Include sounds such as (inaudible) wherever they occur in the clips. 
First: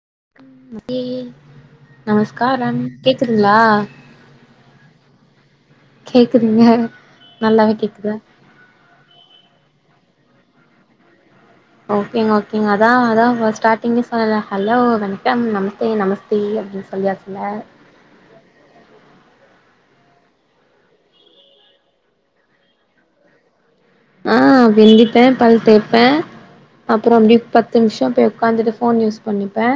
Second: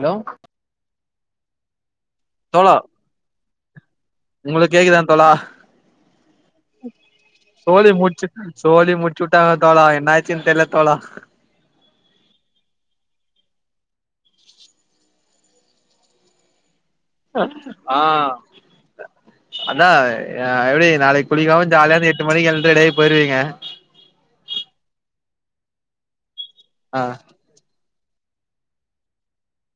hello இல்லயே தோழா நமஸ்காரம் கேக்குதுங்களா உங்களுக்கு கேக்குதாங் தோழா கேக்குதுங்க நல்லாவே சோலி கேக்குதா முட்ஞ்ச் சோழி முட்ச்சுவுட்டாங்க தோழா என்னாயச்சின்னு தெரில தோழா ஓகேங்க ஓகேங்க அதா அதா ஸ்டார்டிங்கு சொல்லல ஹலோ வணக்கம் நமஸ்தே நமஸ்தே அப்டினு சொல்லியாச் ஆ அண்ணா ஆ அது நாளைக்கி குளிக்காமா ஜாலியாந்து எட்டு மணிக்கு எழுந்து அப்டியே போயிடுவீங்க ஆ வெந்திப்பே பல் தேப்பே ஆ அப்றோ அப்டி பத்து நும்ஷொ பெய் உக்காந்துட் ஃபோன் யூஸ் பண்ணிப்பே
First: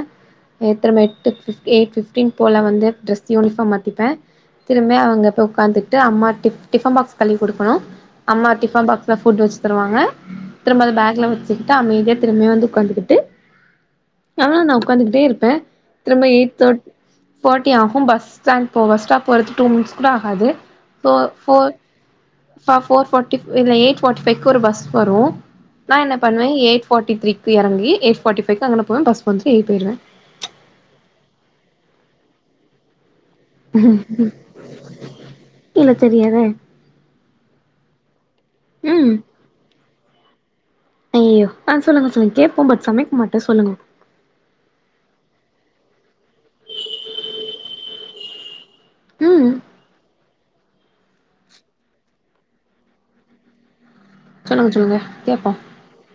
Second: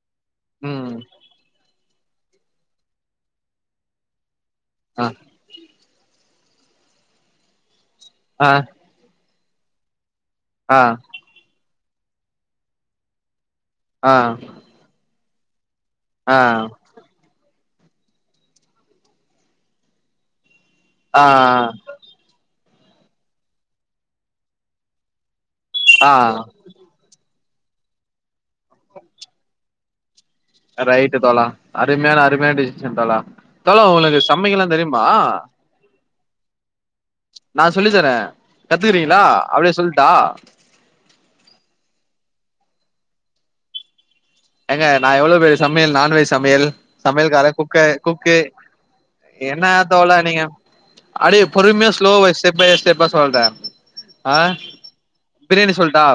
எத்தர ம் மெய்ட் ட் ஃபிஃப் எய்ட் ஃபிப்டின் போல வந்து ட்ரெஸ் யுனிஃபார்ம் மாத்திப்பே திரும்பெ ஆ அவங்க போஉக்காந்துட் ட்டு அம்மா டிஃப் டிஃபன்பாக்ஸ் கழுவிகுடுக்கணு அம்மா ஆ டிஃபன் பாக்ஸ்ல ஃபுட்வச்சு தருவாங்க ஆ திரும்ப அத பேக்ல வச்சுட்டா அமைதியா திரும்பெ வந்து உக்காந்துகிட்டு ஆ நா உக்காந்த்கிட்டே இர்ப்பே திரும்ப ஆ எயிட் தேட் ஃபோட்டி ஆகு பஸ் ஸ்டாண்ட் போவ பஸ்டாப் போறதுக் டூ மினிட்ஸ் கூட ஆகாது ஃபோ ஆ ஃபோர் ஃப ஃபோர் ஃபோட்டி இல்ல எயிட் ஃபோட்டி ஃபைக்கு ஒரு பஸ் வரு நா ஆ என்ன பண்வே எயிட் ஃபாட்டி த்ரீக்கு போய் எறங்கி எயிட் ஃபாட்டி ஃபைக்கு அங்கெனா போவே பஸ் வந்துரு ஏறி போய்ருவே அ ரைட் தோழா அருமயான அருமயான டிசிஷன் தோழா தோழா உனக்கு சமக்கலாந் தெரியுமா இல்ல தெரியாதே நா சொல்லி தரே ம் கத்துக்குறீங்களா அப்டியே சொல்ட்டா ஐயயோ ஆ சொல்லுங்க சொல்லுங்க கேப்போ பட் சமைக்மாட்டோ சொல்லுங்க ஏங்க நா எவ்ளோ பெரிய சமயல் நான்வெஜ் சமயல் சமயல் காரே குக்கர் குக்கு ம் என்னா தோழா நீங்க அரே பொறுமையா ஸ்லோவாய் ஸ்டெப் பையா ஸ்டெப்பா சொல்ற ஆ சொல்லுங்க சொல்லுங்க கேப்போ பிரியாணி சொல்ட்டா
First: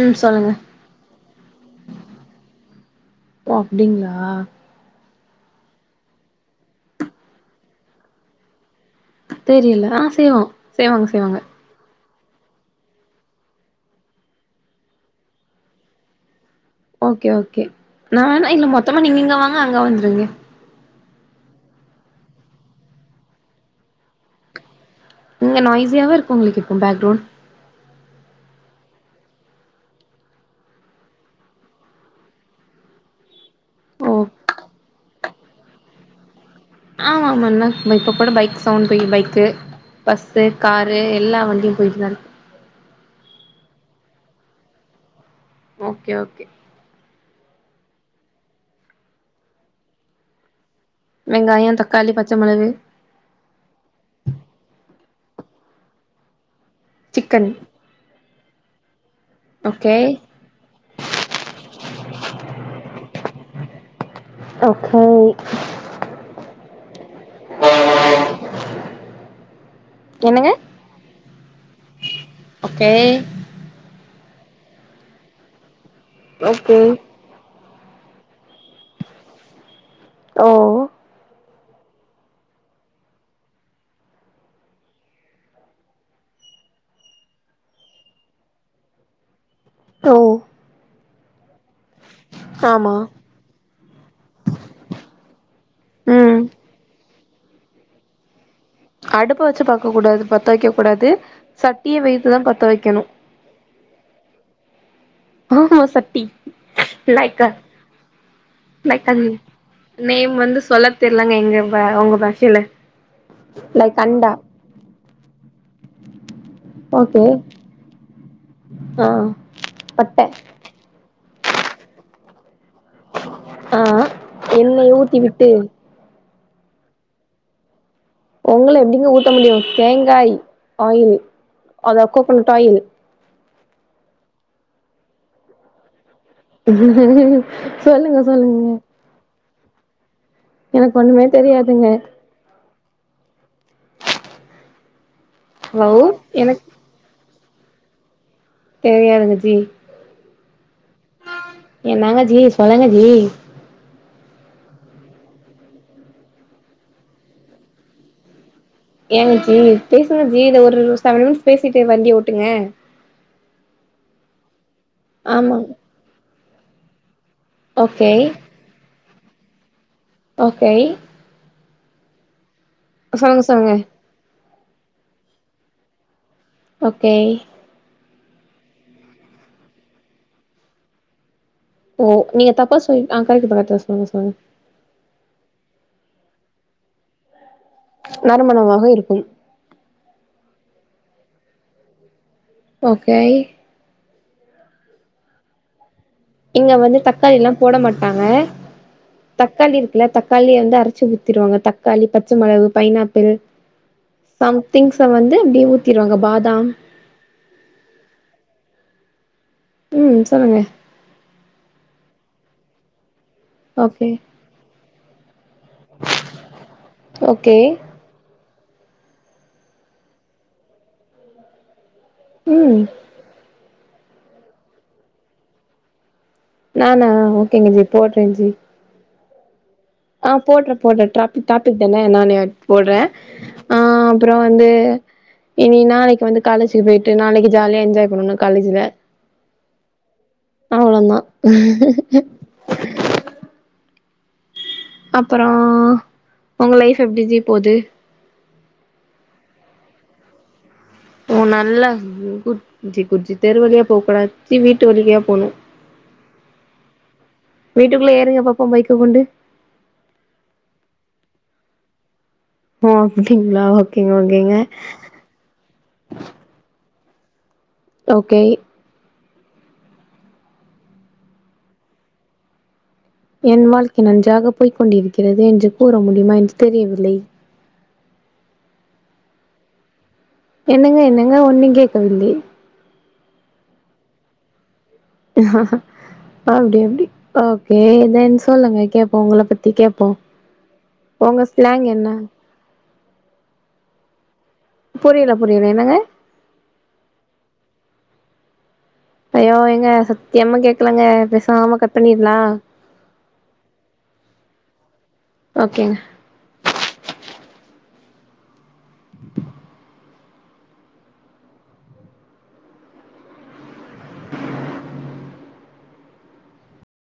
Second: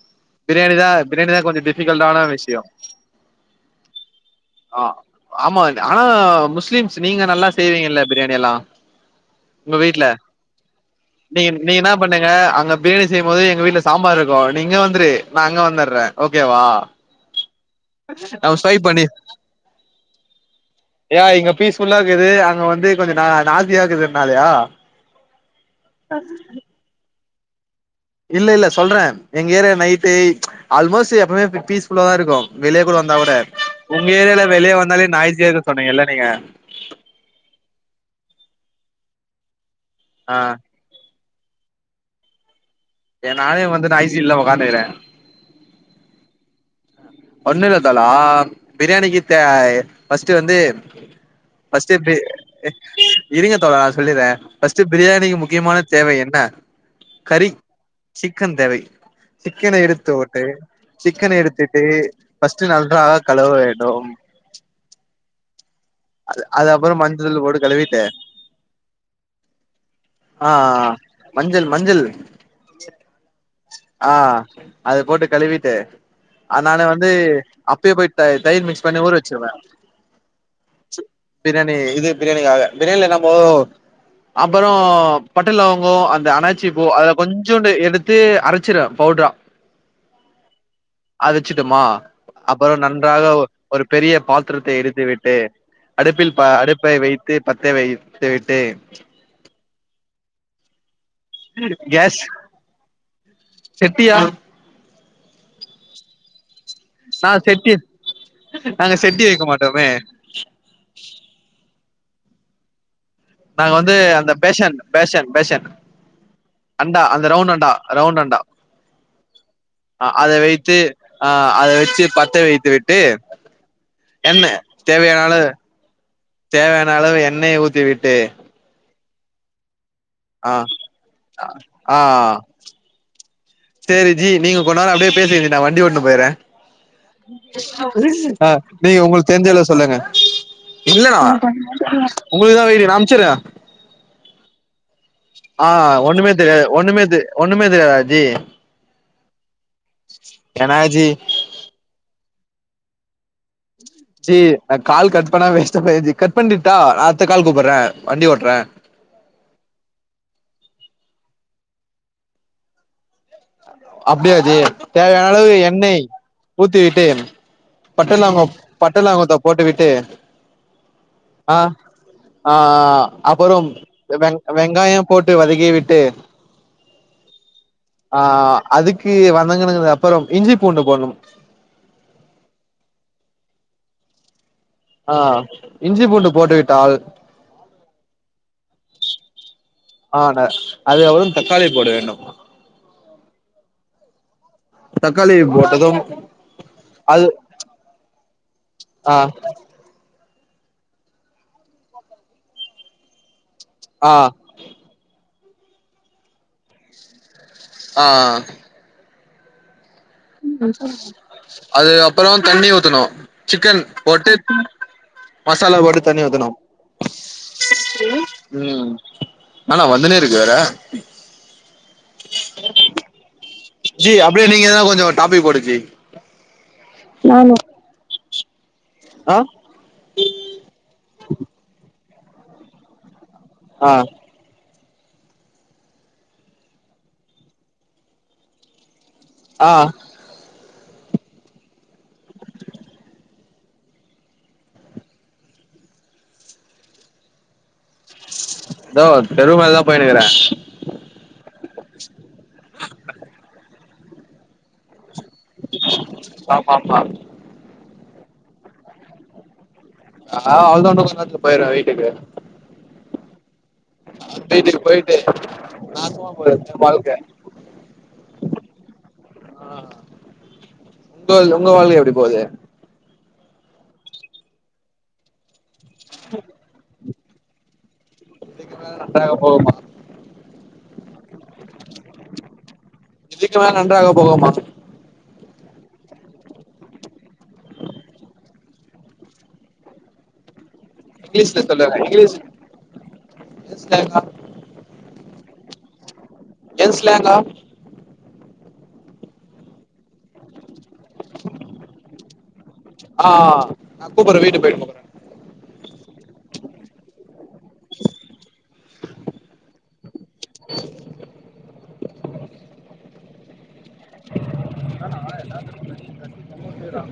ம் சொல்லுங்க பிரியாணி தா பிரியாணி தா கொஞ்ச டிஃப் கல்டான விஷ்யோ ஓ அப்டிங்களா அ ஆமான ஆனா முஸ்லிம்ஸ் நீங்க நல்லா செய்வீங்கல்ல பிரியாணி எல்லா ஒங்க தெரியல ஆ வீட்ல செய்வோ செய்வாங்க செய்வாங்க டீம் நீங்க என்னா பண்ணுங்க அங்க பிரியாணி செய்யும்போது எங்க வீட்ல சாம்பார்ருக்கு நீ இங்க வந்த்ரு நா அங்க வந்துறே ஓக் கேவா ஓகே ஓகே நா வேணா இல்ல மொத்தமா பண்ணி நீங்க இங்க வாங்க அங்க வந்த்ருங்க யா இங்க பீஸ்ஃபுல்லா இர்க்குது அங்க வந்து கொஞ்ச நா நாஸ்தியா இர்க்குதுன்னாலயா இங்க நாய்ஸியவா இருக்கு உங்களுக் இப்போ பேக்ரவுண்ட் இல்ல இல்ல சொல்றே எங்க ஏரியா நைட்டு ம்ச் ஆல்மோஸ்ஸு எப்பமே பீ பீஸ்ஃபுல்லா தா இருக்கு வெளிய கூட வந்தா கூட உங்க ஓ ஏர்யால வெளிய வந்தாலே நாய்ஸியா இருக்குன் சொன்னிங்கல்ல நீங்க ஆமா ஆமா நா இந்தா இப்ப கூட பைக் சவுண்ட் போய் பைக்கு ஆ பஸ்ஸு கார் ரு எல்லா வண்டியு போயிட்டுதா இருக்கு எ நானே வந்து நா ஐசில்ல உக்காந்துக்குறே ஓகே ஓகே ஒண்ணு இல்ல தோழா பிரியாணிக்கு தே ஃபர்ஸ்ட் வந்து வெங்காயோ ஃபர்ஸ்ட் தக்காளி எப்டி பச்ச மொளகு எ இருங்க தோழா சொல்லிறே ஃபர்ஸ்ட் பிரியாணிக்கு முக்கியமான தேவ எண்ணெ கறி சிக்கன் சிக்கன் தேவை சிக்கன ஓகே எடுத்து ஓட்டு சிக்கன் எடுத்துட் டு ஃபர்ஸ்ட்டு நன்றாக கழுவ வேண்டும் ஓகே அது அது அப்புறோ மஞ்சதூள் போட்டு கழுவிட்டு என்னங்க ஆஆஆ மஞ்சள் மஞ்சள் ஓகே ஆ அது போட்டு கழுவிட்டு அது ஓகே நானே வந்து அப்பயே போயி தை தைர் மிக்ஸ் பண்ணி ஊற வச்சிருவே ஓ ச் பிரியாணி இது பிரியாணி ஆக பிரியாணில நம்போ அப்பறோ பட்ட லவங்கோ அந்த அனாச்சி பு அதுல கொஞ்சோண்டு எடுத் த்து அரச்சுருவே பவுட்ரா தே அரச்சிட்டோமா அப்பறம் ஆமா நன்றாக ஒ ஒரு பெரிய பாத்திரத்தை எடுத்து விட்டு அடுப்பில் ம் பா அடுப்பை வைத்து பத்த வைத்துவிட்டு அடுப் வச்சு பாக்கக் கூடாது பத்த வைக்கக் கூடாது சட்டிய கேஸ் வைத்துதா பத்த வைக்கணு செட்டியா (unintelligible) சத்தி நா லைக்க செட்டி நாங்க லைக்க செட்டி வைக்க மாட்டோமே நேம் வந்து சொல்ல தெரிலாங்க எங்க உங்க பாஷையில நாங்க வந்து அந்த பேஷன் பேஷன் பேஷன் அண்டா ஓகே அந்த ரவுண்ட் அண்டா ரவுண்ட் அண்டா ஆ பட்ட அதை வைத்து ஆ அத வெச்சு பத்த வைத்து விட் டு ஆ எண்ண எண்ணெய ஊத்தி தேவையான அளவு விட்டு தேவையான அளவு எண்ணெய் ஊத்திவிட்டு உங்கள எப்டிங்க ஊத்த முடியு தேங்காய் ஆ ஆயில் ஆ அதா கோக்கோனட் ஆயில் சேரி ஜி நீங்க கொஞ்ச நேரோ அப்டியே பேசறீங்க நா வண்டி ஒட்டு போயறே சொல்லுங்க ஆ சொல்லுங்க நீங்க உங்களுக்கு தெரிஞ்ச அளவு சொல்லுங்க எனக்கு இல்லண்ணா ஒண்ணுமே தெரியாதுங்க உங்களுக்குதா வெயிட்டிங் நா அம்ச்சறே ஆ ஹலோ ஒண்ணுமே தெரியா எனக்கு ஒண்ணுமே தெ ஒண்ணுமே தெரியாதா ஜி தெரியாதுங்க ஜி என்னா ஜி என்னங்க ஜி சொல்லுங்க ஜி (inaudible) ஜி நா கால் கட் பண்ண வேஸ்ட்டா போயிரு ஜி கட் பண்ணிட்டா நா அடுத்த கால் கூப்பட்றே வண்டி ஓட்ற ஏங்க ஜி பேசுங்க ஜி இத ஒரு செவன் மினிட்ஸ் பேசிட்டு வண்டி ஓட்டுங்க அப்டியா ஜி தேவையான அளவு ஆமா எண்ணெய் ஊத்தி விட்டு பட்ட ஓகே லவங்கம் பட்ட லவங்கத்த போட்டு விட்டு ஓகே ஆ ஆ சொல்லுங்க அப்புறம் சொல்லுங்க வெங் வெங்காயம் போட்டு வதக்கி விட்டு ஓகே ஆ அதுக்கு வதங்குனதுக்கு அப்புறம் இஞ்சி பூண்டு போடணும் ஓ நீங்க தப்பா சொல்லி ஆ கரெக்ட்டு கரெக்ட்டு சொல்லுங்க சொல்லுங்க ஆ இஞ்சி பூண்டு போட்டு விட்டால் நறுமணமாக இருக்கும் ஆ அதுக்கபுறம் தக்காளி போட வேண்டும் ஓகேஐ தக்காளியை போட்டதும் இங்க வந்து அது தக்காளிலா போட மாட்டாங்க ஆ தக்காளி இல்ல தக்காளிய வந்து அரச்சு ஊத்திருவாங்க தக்காளி பச்ச மிளவு பைனாப்பிள் ஆ சம்திங்ஸ வந்து அப்டி ஊத்திருவாங்க பாதாம் ஆ ம் சொல்லுங்க அது அப்புறோ தண்ணி ஊத்தனு சிக்கன் ஓகே போட்டு மசாலா போட்டு தண்ணீ ஊத்தணு ஓகே ம் ஆனா வந்துனே இருக்குது வேற ம் ஜி அப்படியே நீங்க எதானா கொஞ்சோ டாபிக் போடு ஜி நானா நானு ஓகேங்க ஜி போடுறே ஜி ஆ ஆ போட்ற போட்ற (unintelligible) டாபிக் தானே நானே போட்றே ஆ அப்புற வந்து இனி நாளைக்கு வந்து காலேஜுக்கு போயிட்டு நாளைக்கு ஜாலியா என்ஜாய் பண்ணனு காலேஜ்ல ஆ அவ்ளோந்தா அப்புற உங்க லைஃப் எப்டி ஜி போது தோ தெரு மொனைக்குதா பொய்னுக்கிற ஓ நல்லா குட் ஜி குட் ஜி தெரு வழியா போக்கூடாதுனு வீட்டு வழியா போன ஆமாமா வீட்டுக்குள்ள ஏறுங்க பாப்போ பைக்க கொண்டு ஆ அவ்ளதா இன்னு கொஞ்ச நேரத்துல போய்ருவ வீட்டுக்கு ஓ அப்டிங்களா ஓகேங்க ஓகேங்க து நாசமா போக வாழ்க்க ஓகே ப்ரோ உங்க வாழ்க்க எப்டி போகுது என் வாழ்க்கை நன்றாக போய்க் கொண்டிருக்கிறது என்று கூற முடியுமா என்று தெரியவில்லை இதுக்கு மேல நன்றாக போகுமா என்னங்க என்னங்க ஒன்னுங் கேக்கவில்லை இதுக்கு மேல நன்றாக போகுமா ஆஹ அப்டி அப்டி ஓகே தென் சொல்லுங்க கேப்போ உங்கள பத்தி கேப்போ உங்க இங்கிலிஷ்ல ஸ்லாங் சொல்றங்க என்ன இங்கிலிஷ் இங்கிலிஷ் புரியல புரியல என்னங்க ஜென்ஸ்லாங்கா ஐயோ ஏங்க சத்தியம்மா கேக்கலங்க பெசாம கட் பண்ணிர்லா ஆ நா கூப்புற வீட்டுக்கு போயிட்டு கூப்புற ஓகேங்க எல்ல